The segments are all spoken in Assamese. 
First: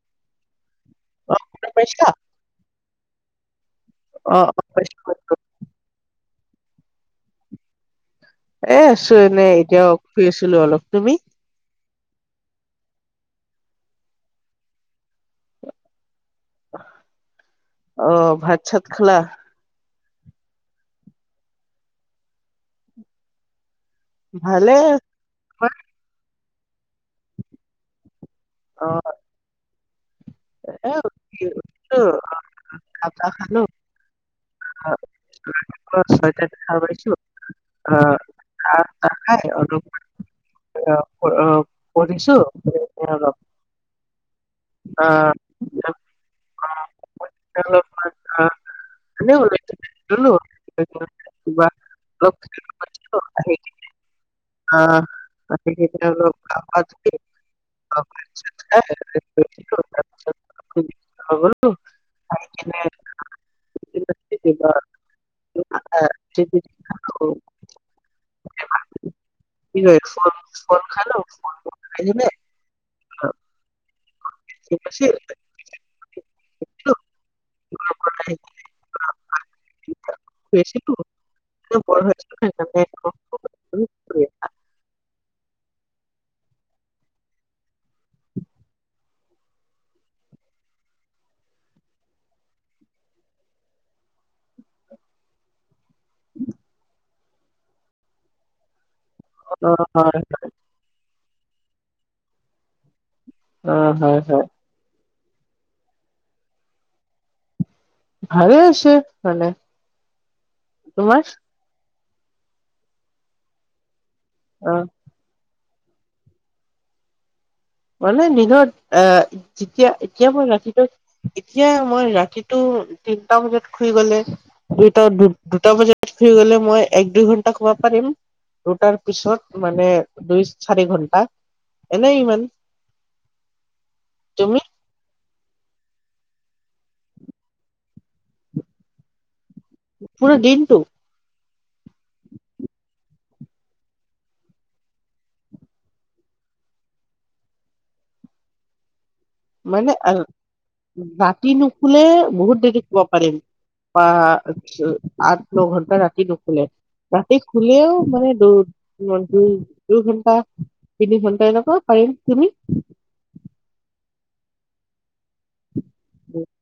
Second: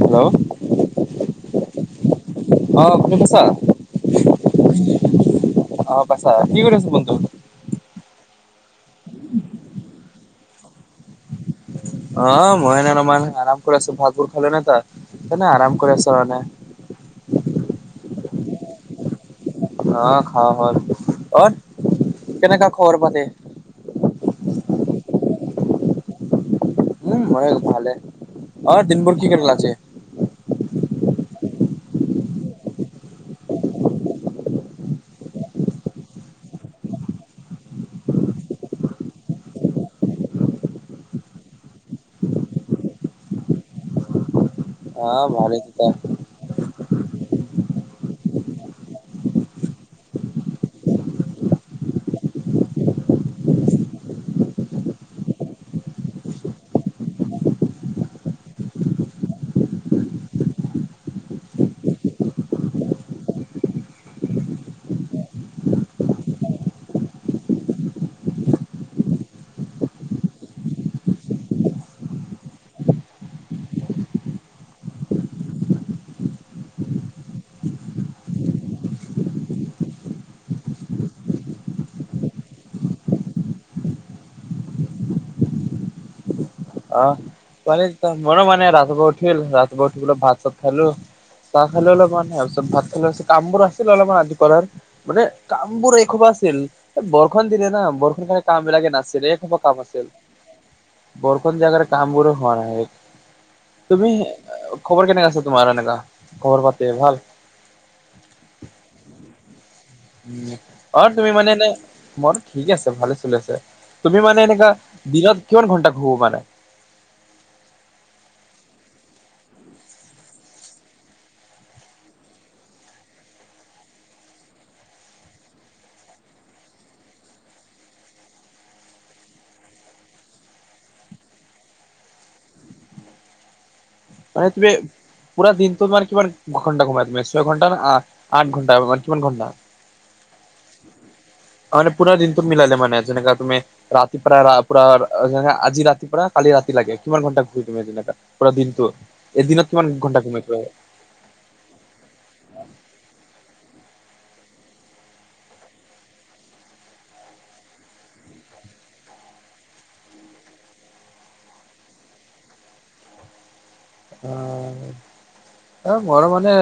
হেল্ল'। অ শুনা পাইছা অ' শুনি পাইছা? অ অ পাইছো অ' পাইছা, কি কৰি আছা বন্ধু? এ আছো এনেই, এতিয়া শুই আছিলো অলপ। তুমি? অ' মই এনে অলপমান আৰাম কৰি আছো, ভাতবোৰ খালা নে তই, এনে আৰাম কৰি আছো মানে! অ' ভাত-চাত খালা? অ' খাৱা হ'ল। অ'ৰ কেনেকা খবৰ পাতি? ভালে। উম মহেশ ভালে অ দিনবোৰ কি কৰিলা আজি? এ কি কিও খাজা খালো। ছয়তাত সাৰ পাইছো অ খা তাহ খাই অলপ অঁ অ। পদিছো। এয়দক। অঁ মালিক ক? নৌ লেটিভ। ললো। অ [unintelligible] অহ' [unintelligible] অ [unintelligible] হ বলো। িক [unintelligible] কি কৰি [unintelligible] ফল খালো। কাইলে নে? গম পাইছি? বেছি তোৰ, নে বৰ ভাজিতো খাইছা? নে খ অ, কালি যিটো মোৰো মানে ৰাতিপুৱা উঠিল, ৰাতিপুৱা উঠিবলৈ ভাত-চাত খালো। চাহ খালো অলপমান তাৰ পিছত ভাত খালো, কামবোৰ আছিলে অলপমান ৰাতিপুৱা মানে কামবোৰ এই খোবা আছিল, বৰষুণ দিলে না বৰষুণ কাৰণে কামবিলাকে নাছিলে। মোৰো কাম আছিল, বৰষুণ দিয়া কাৰনে কামবোৰো হোৱা নাই। অ', তুমি হয়, হয়, খবৰ কেনেকা আছে তোমাৰ এনেকা, খবৰ পাতি ভাল? ভালে আছে মানে। উম, অহ তোমাৰ? তুমি মানে এনে, মইতো ঠিক আছে ভালে চলি আছে, তুমি মানে এনেকা অ'। দিনত কিমান ঘণ্টা শুব পাৰা? মানে দিনত আহ যেতিয়া এতিয়া মই ৰাতিটো এতিয়া মই ৰাতিটো তিনটা বজাত শুই গ'লে দুটা দুটা বজাত শুই গ'লে মই এক দুই ঘণ্টা শুব পাৰিম। দুটাৰ পিছত মানে দুই - চাৰি ঘন্টা এনেই ইমান হয় তুমি পুৰা দিনটো তানে কিমান ঘণ্টা ঘোমাই, ছয় ঘণ্টা নে আঠ ঘণ্টা মানে কিমান ঘণ্টা? পুৰা দিনটো। অ মানে পুৰা দিনটো মিলালে মানে যেনেকা তুমি ৰাতিপাৰা ৰা পুৰা যে আজি ৰাতিপৰা কালি ৰাতি লেকে, কিমান ঘণ্টা ঘূৰি তুমি যেনেকুৱা? পুৰা দিনটো। এদিনত কিমান মানে আ ঘণ্টা ঘুমাই ৰাতি নুশুলে বহুত দেৰি শুব পাৰিম। বা আঠ, আঠ ন ঘণ্টা ৰাতি নুশুলে? ৰাতি খুলেও মানে দৌ। ইহতি দুঘণ্টা - তিনি ঘণ্টা এনেকুৱা পাৰিম তুমি? অহ', অ মৰো মানে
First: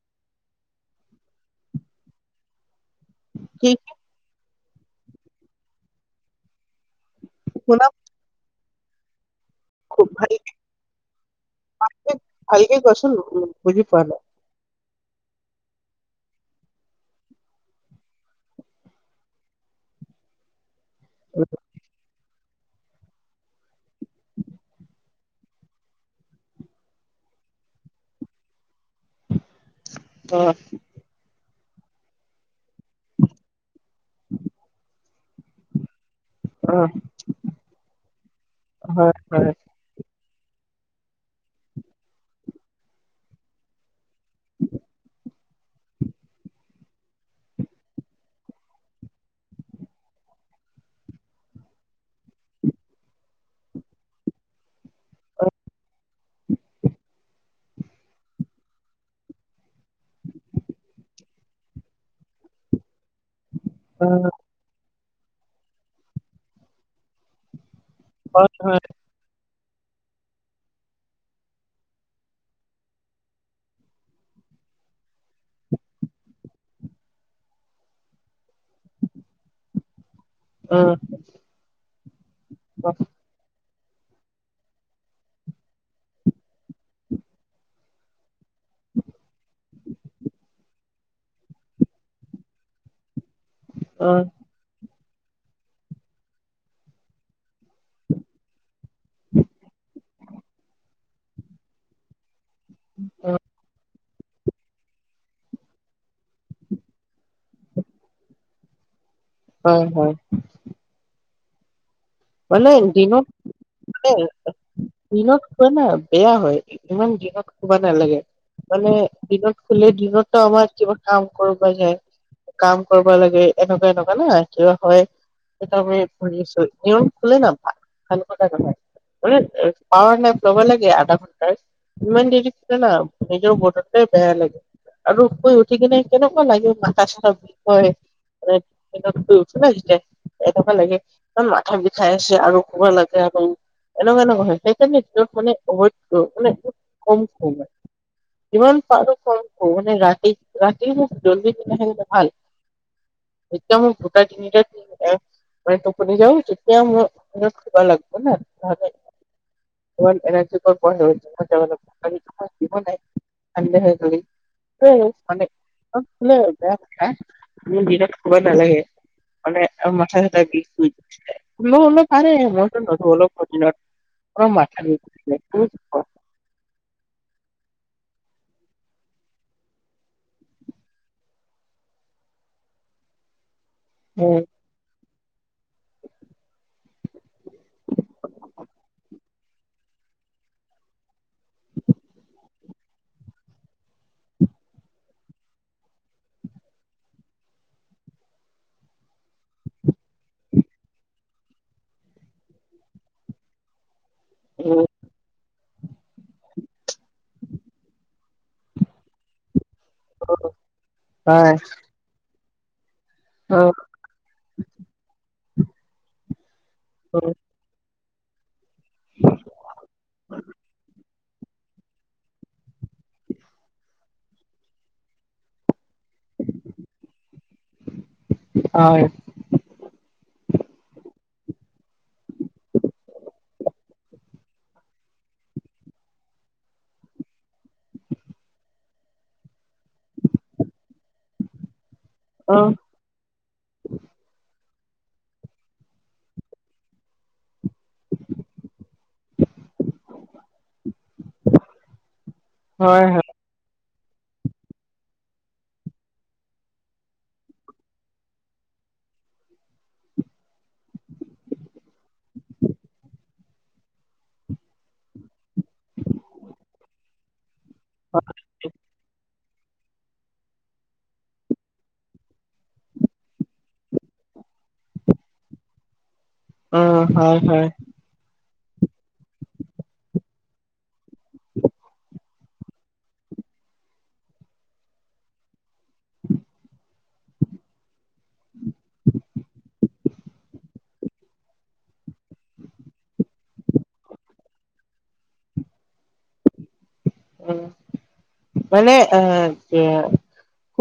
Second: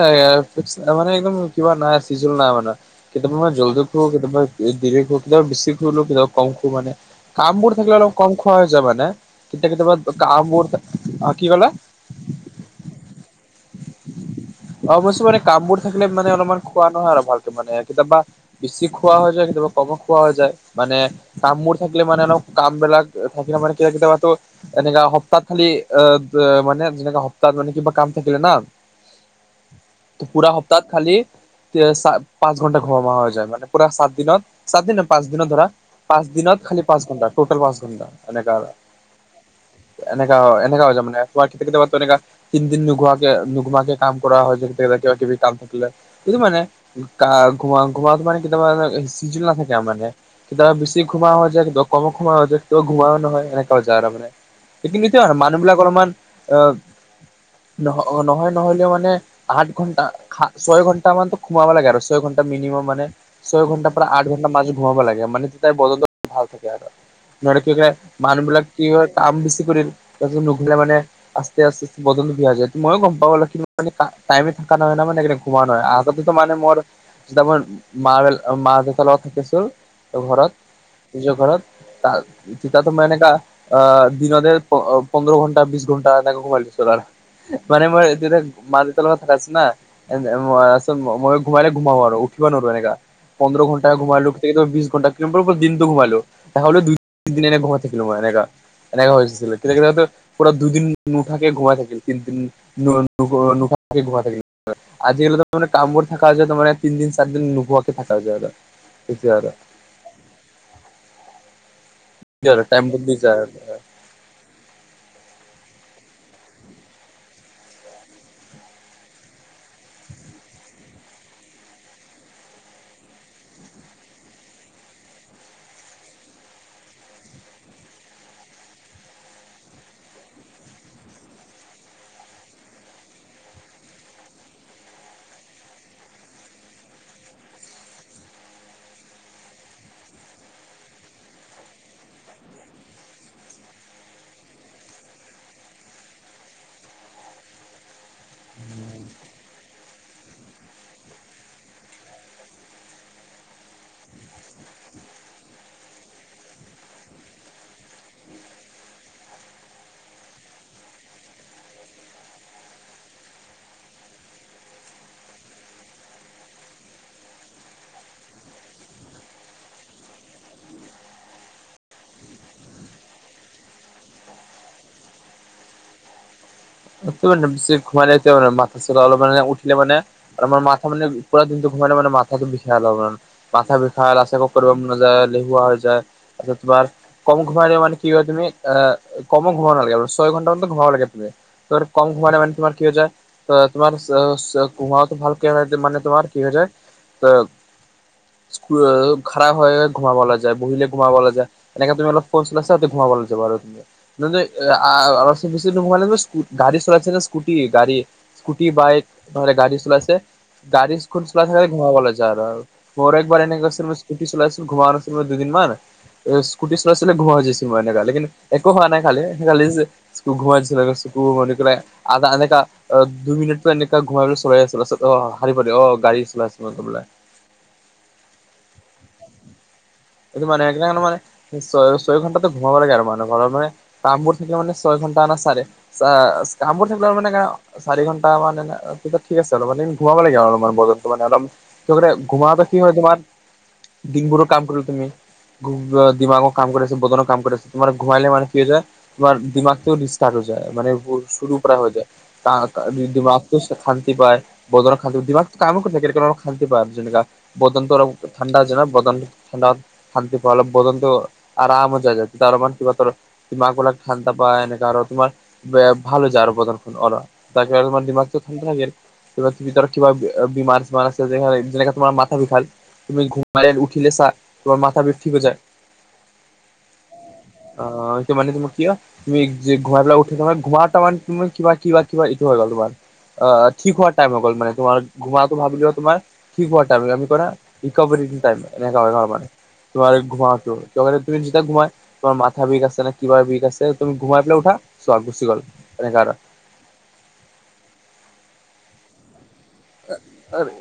খুবচ এটা মনে একদম কিবা নাই চিজিল নাই মানে, কেতিয়াবা মানে কি জলদি শু কেতিয়াবা দেৰিকে উঠিলে বেছি শু, কম খু মানে কামবোৰ শুনা থাকিলে অলপ কম খোৱা হৈ যায় মানে। কেতিয়াবা কেতিয়াবা গা মোৰ অ কি কলে? এ ভালকে কোৱাচোন উম বুজি পোৱা নাই? অৱশ্যে মানে কামবোৰ থাকিলে মানে অলপমান খোৱা নহয় আৰু ভালকে মানে কেতিয়াবা বেছি খোৱা হৈ যায় কেতিয়াবা কমত খোৱা হৈ যায় মানে কামবোৰ থাকিলে মানে অলপ কামবিলাক তেওঁ থাকিলে মানে কি হয় কেতিয়াবাতো এনেকা সপ্তাহত খালি, অ ব মানে যেনেকা সপ্তাহত মানে কিবা কাম থাকিলে না পুৰা হয় সপ্তাহত খালি তেওঁক চা পাঁচ ঘন্টা ঘুম মা হৈ যায়, মানে পুৰা চাত দিনত চাত দিন পাঁচ দিনত ধৰা পাঁচ দিনত খালি হয় পাঁচ ঘন্টা, টটেল পাঁচ ঘণ্টা এনেকা আৰ হয় এনেকা অ এনেকা হৈ যায় মানে, শুৱাত কেতিয়া কেতিয়াবা এনেকা তিনদিন নুঘোৱাকে নুঘোমুৱাকে কৰা হয়, কিবা কিবি কাম থাকিলে এইটো মানে, কা ঘুমা ঘুমাটো মানে কেতিয়াবা মানে চিজিল নাথাকে মানে, কেতিয়াবা বেছি ঘুমা হৈ যায়, কেতিয়াবা কম ঘুমোৱা হৈ যায়, কেতিয়াবা ঘুমোও নহয়, এনেকুৱা হৈ যায় মানে। সেইখিনি এতিয়া আৰু মানুহবিলাক অলপমান অ নহ নহয় নহ'লেও মানে মানে আঠ ঘন্টা খা ছয় ঘন্টা মানতো ঘুমাব লাগে আৰু ছয় ঘন্টা মিনিমাম মানে ছয় ঘণ্টাৰ পৰা আঠ ঘণ্টা মাজত ঘুমাব লাগে মানে তাই বদনটো ভাল থাকে আৰু নহলে কি হৈ যায় মানুহবিলাক হয় কিহত কাম বেছি কৰিল তাৰপিছত নুঘোলে মানে আস্তে আস্তে বদনটো বেয়া হৈ যায় মইয়ো গম পাওঁ অলপ খিনি এনেকা টাইমে থকা নহয় ন মানে ঘুমোৱা নহয় আগতেতো মানে মোৰ তেতিয়া মই মাৰ ব মা দেউতাৰ লগত থাকিছিল ঘৰত। অ অ নিজৰ ঘৰত তা তিতাতো মানে এনেকা আ আ আ দিনতে প অ পোন্ধৰ ঘণ্টা বিশ ঘণ্টা এনেকে ঘুমাই দিছিলো আৰু ইহ মানে মই এদিনে মা দেউতাৰ লগত থাকা আছে না এই যে আ মই আছো মই মোৰ ঘুমালে ঘুমাও আৰু উঠিব নোৱাৰো এনেকা। পোন্ধৰ ঘণ্টা ঘুমালো। তেখেতক বিশ ঘণ্টা টেম্পুৰ ওপৰত দিনটো ঘুমালো তা হ'লেও দুই দিন এনে ঘৰত থাকিলোঁ মানে এনেকা', এনেকা হৈছিলে কেতিয়া কেতিয়া হয়তো পৰা দুদিন নুঠাকে ঘুমাই থাকিল তিনদিন ন ৰ'দ নুউঠা বাকি ঘুমাই থাকি।, অ আজিৰলৈকে মানে কামবোৰ থাকা হৈছে যে মানে তিনিদিন চাৰিদিন নুশুৱাকে থাকা যায় আৰু তেতিয়া আৰু হয় হয় উমহু ভালেই টাইমটো দিনত যায় আৰু। হোটেল আছে দিনত শুৱা না বেয়া হয় ইমান দিনত শুবা নেলাগে। মানে দিনত খোলে দিনতো আমাৰ কিবা কাম কৰোতে যায়। কাম কৰিব লাগে এনেকুৱা এনেকুৱা না কিবা কৰে হয় তাৰোপৰি ভুগি আছে এওঁ খোলে না ভাল ভাল কথা নহাই মানে পাৱাৰ নাই লবা লাগে আধা ঘণ্টাৰ ইমান দেৰি শুলে না বতৰটাই বেয়া লাগে। আৰু শুই উঠি কিনে কেনেকুৱা লাগে মাথা-চাতা বিষ হয়। এই অকমান শুই উঠিলে যে এনেকুৱা লাগে ইমান মাথাৰ বিখ চাই আছে আৰু শুব নেলাগে আৰু এনেকুৱা এনেকুৱা হয় সেইকাৰণে এইটো মানে হয় মানে কম সময় যিমান পাৰো ক ক মানে ৰাতি ৰাতিৰ ন জলদি শুলে হেনো ত ভাল। [unintelligible] তেওঁ মোৰ অলপ সুবিধা লাগব না নহ'লে। [unintelligible] [unintelligible] কিমান হ'ল হানড্ৰেড মানে বেয়া দিনত শুবা নালাগে। শুলে আৰু মাথা-চাথা বিষ কৰি থাকে। অন অন পাৰে মইতো ন শুলেও ক্ষতি নাই আমাৰ মাথা বিখ কৰে, শুনিছো ক [unintelligible] ঘুমালে তেওঁৰ মাথা-চাতা অলপমানে উঠিলে মানে আৰু আমাৰ মাথা মানে পুৰা দিনটো ঘুমালে মানে মাথাটো বিষাই অলপমান। মাথা বিষাই উম কৰিব মন নাযায় এলেহুৱা হৈ যায়, তাৰপিছত তোমাৰ কম ঘুমাই লে মানে কি হয় তুমি আ আ কমো ঘুমাব নালাগে, ছয় ঘণ্টা মান টো ঘুমাব লাগে তুমি। তোৰ কম ঘুমালে মানে তোমাৰ কি হৈ যায় ত তোমাৰ স স ঘুমোৱাটো ভালকে হ'লে যে মানে তোমাৰ কি হৈ যায় হেল্প খাৰাব হৈ ঘুমাব যায়, বহিলে ঘুমাব নাযায়। উম [unintelligible] চলাইছেনে স্কুটি, গাড়ী। স্কুটি, বাইক নহ'লে গাড়ী চলাইছে। গাড়ী, স্কুট চলাই চলাই আৰু। মোৰ একবাৰ হয় এনেকুৱা হৈছিল, স্কুটি চলাইছিলো, ঘোমা নাছিলো দুদিনমান! এ স্কুটি চলাই চলাই উম উম ঘোমাই হৈছো মই এনেকা, লেকিন একো হোৱা নাই খালি, [unintelligible] অ' দু-মিনিটতো এনেকে ঘুমাই লৈ চলাই আছিলো। অ' শাৰী পাতি অ', গাড়ী চলাই আছিলো বোলে। হয়। [unintelligible] ছয়-ছয় ঘন্টাটো ঘুমাব লাগে আৰু, মানে ঘৰৰ মান কামবোৰ থাকিলে মানে, ছয় ঘন্টা আনা চাৰে চা, কামবোৰ থাকিলে মানে [unintelligible] চাৰি ঘণ্টা মানে, তেতিয়া ঠিক আছে, অলপমান দিন ঘুমাব লাগে আৰু অলপমান বতৰটো মানে অলপ [unintelligible] ঘুমাওতে উম কি হয় তোমাৰ দিনবোৰৰ কাম কৰি তুমি দিমাগৰ কাম কৰি আছে, বদনৰ কাম কৰি আছা! তোমাৰ ঘুমাইলে মানে কি হৈ যায় তোমাৰ ডিমাগটোও ৰিষ্টাৰ্ট হৈ যায়। মানে চোৰুৰ পৰা হৈ যায়। হয় [unintelligible] হয় ডিমাগ শান্তি পায়, বদনৰ শান্তি, দিমাগটো কামেই কৰি থাকে ন? অলপ শান্তি পায় আৰু যেনেকা! বদনটো অলপ ঠাণ্ডা, যেনে বদন ঠাণ্ডা, শান্তি পোৱা অলপ বদনটো আৰামত যায় যায়। [unintelligible] ডিমাগবিলাক ঠাণ্ডা পায়, এনেকা আৰু তোমাৰ ভাল হৈ যায় আৰু বদন অলপ। তাৰপিছত অলপমান ডিমাগটো ঠিক থাকে। ভিতৰত কিবা বিমাৰ-চিমাৰ আছে, যেনেকে তোমাৰ মাথা বিষাল তুমি ঘুমাই উঠিলে চা তোমাৰ মাথা বিষ ঠিক হৈ যায়। উম, হয় হয়। অ' এইটো মানে তোমাৰ কিয়? তুমি যে ঘুমাই পেলাই উঠিলা, তোমাৰ ঘুমা তাৰমান কিবা-কিবা-কিবা ইটো হৈ গ'ল তোমাৰ অ' ঠিক হোৱাৰ টাইম হৈ গ'ল মানে, তোমাৰ ঘুমাটো ভাবি লোৱা তোমাৰ ঠিক হোৱা টাইম কৰা, ৰিকভাৰি টাইম এনেকা হয় ন আমাৰ! তোমাৰ এই ঘুমাটো, লগতে তুমি যেতিয়া ঘুমাই তোমাৰ মাথা বিষ আছে নে? কিবা বিষ আছে, তুমি ঘুমাই পেলাই উঠা। চোৱা গুচি গ'ল এনেকে আৰু! উম, মানে এ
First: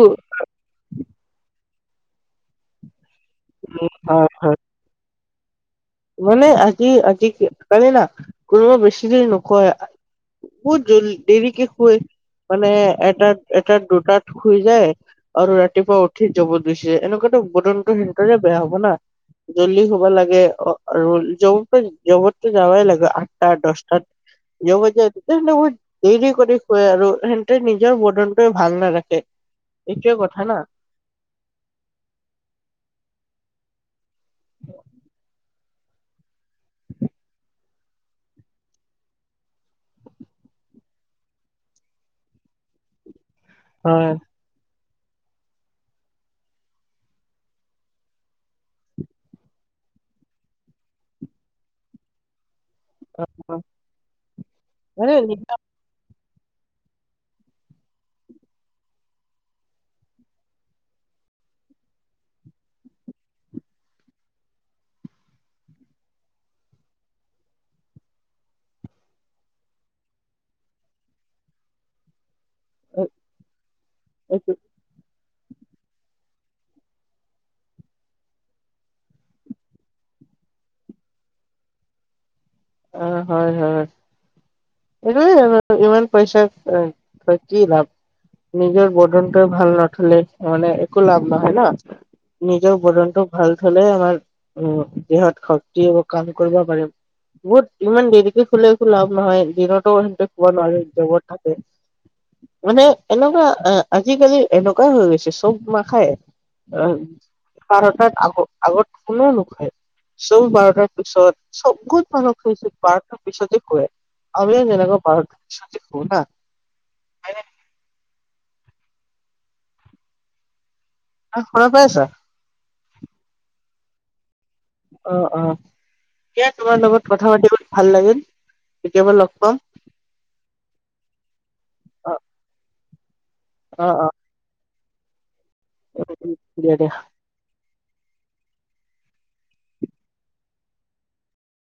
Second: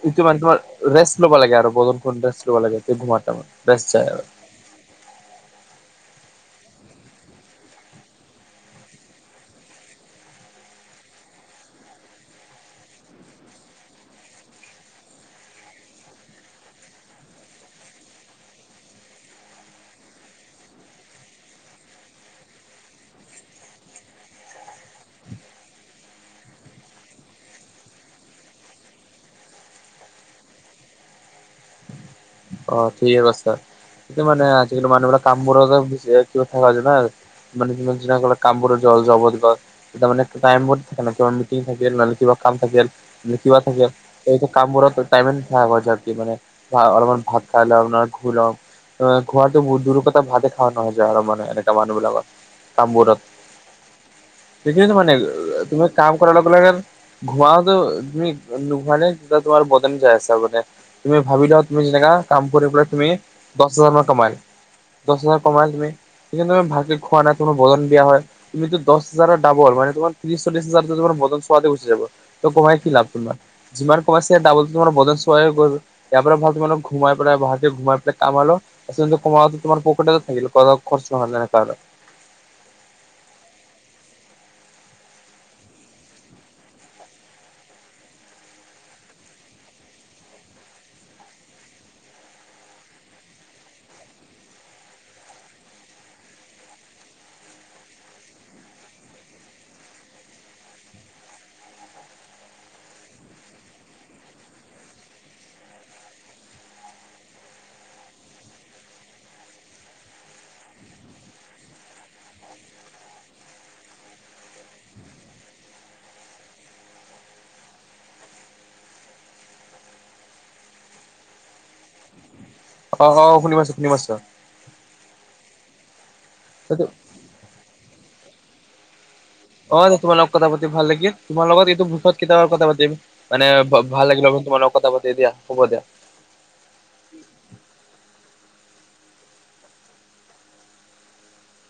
এইটো মানে তোমাৰ, ৰেষ্ট ল'ব লাগে আৰু! বদনখন ৰেষ্ট ল'ব লাগে। বেষ্ট হয় আৰু। মানে আজি-আজিকালি না, কোনোবা বেছি দেৰি নোখোৱাই বহুত জ-দেৰিকে শুৱে, মানে এটাত-এটাত, দুটাত শুই যায় আৰু ৰাতিপুৱা উঠি জবত গৈছে, এনেকুৱাতো বদনটো সোনকালে বেয়া হ'ব না! জল্দি শুব লাগে অ' আৰু জব-জবততো যাবাই লাগে আঠটা দশটাত। [unintelligible] দেৰিকে কৰি শুৱে আৰু, সিহঁতে নিজৰ বদনটোৱে ভাল নাৰাখে। এইটোৱে কথা না! অ' ঠিকে কৈছা, এ মানে আজিকালি মানুহবিলাক কামবোৰত বুছি মানে য কামবোৰত যাব দিবা [unintelligible] তাৰমানে টাইমত এনেকুৱা মিটিং থাকিল, নহ'বা কিবা কাম থাকিল কিবা থাকে, হয় এতিয়া কামবোৰত টাইমে নাথাকে [unintelligible] ভাত খাই লওঁ, আপোনাৰ শুই লওঁ। খোৱাটো [unintelligible] আৰু যে এনেকা মানুহবিলাকৰ কামবোৰত, হয়। সেইখিন মানে তুমি কাম কৰাৰ লগে লগে ঘুমাটো তুমি নোঘোৱালে তোমাৰ বদন যাই আছা মানে তুমি ভাবিলা তুমি যেনেকা কাম কৰি পেলাই তুমি দহ হাজাৰ মান কমাই- দহ হাজাৰ কমাই তুমি, সেইকাৰণে তুমি ভালকে খোৱা নাই। তোমাৰ বদন বেয়া হয় তুমিতো দহ হাজাৰৰ ডাবল মান তোমাৰ ত্ৰিচ চল্লিচ হাজাৰ তোমাৰ মদন চোৱাদে গুচি যাব। তো কমাই কি লাভ তোমাৰ যিমান কমাইছে এইটো দাবল তোমাৰ বদন চোৱাই গল। ইয়াৰ পৰা ভাল তোমাৰ- সোমাই পেলাই গুৱাহাটী ঘোমাই পেলাই কামালো আচলু তোমাৰ তোমাৰ পকেটটা থাকিল [unintelligible] খৰচ নহলে কৰোঁ। অ হয় হয়। এইটো ইমান পইচাৰ কি লাভ। [unintelligible] নিজৰ বদনটো ভাল নঠলে মানে একো লাভ নহয় না। নিজৰ বদনতটো ভাল থলে আমাৰ উ দেহত শক্তি বা কাম কৰিব পাৰিম। বহুত ইমান দেৰিকে খোলে একো লাভ নহয় দিনতো সেহতে খব নোৱাৰে জগত থাকে। মানে এনেকুৱা আজিকালি এনেকুৱাই হৈ গৈছে চব মাখায়- অ বাৰটাত আগ আগত কোনে নোখোয়াই। চব বাৰটাৰ পিছত চবত মানহ- বাৰটা পিছতে শুলে, আমি যেনেকা বাৰটা পিছতে শুৱো না- অ শুনা পাই আছা। অ অ শুনি পাইছো শুনি পাইছো। অ অ এ তোমাৰ লগত কথা পাতিব ভাল লাগিল কেতিয়াবা লগ পাম। অ তোমাৰ লগত কথা পাতি ভাল লাগিল, তোমাৰ লগত এইটো বিষয়ক অ', কেতিয়াবা কথা পাতিম। মানে অ', অ', ভাল লাগিল আৰু তোমাৰ লগত কথা পাতি দিয়া হ'ব দিয়া। দিয়া দিয়া।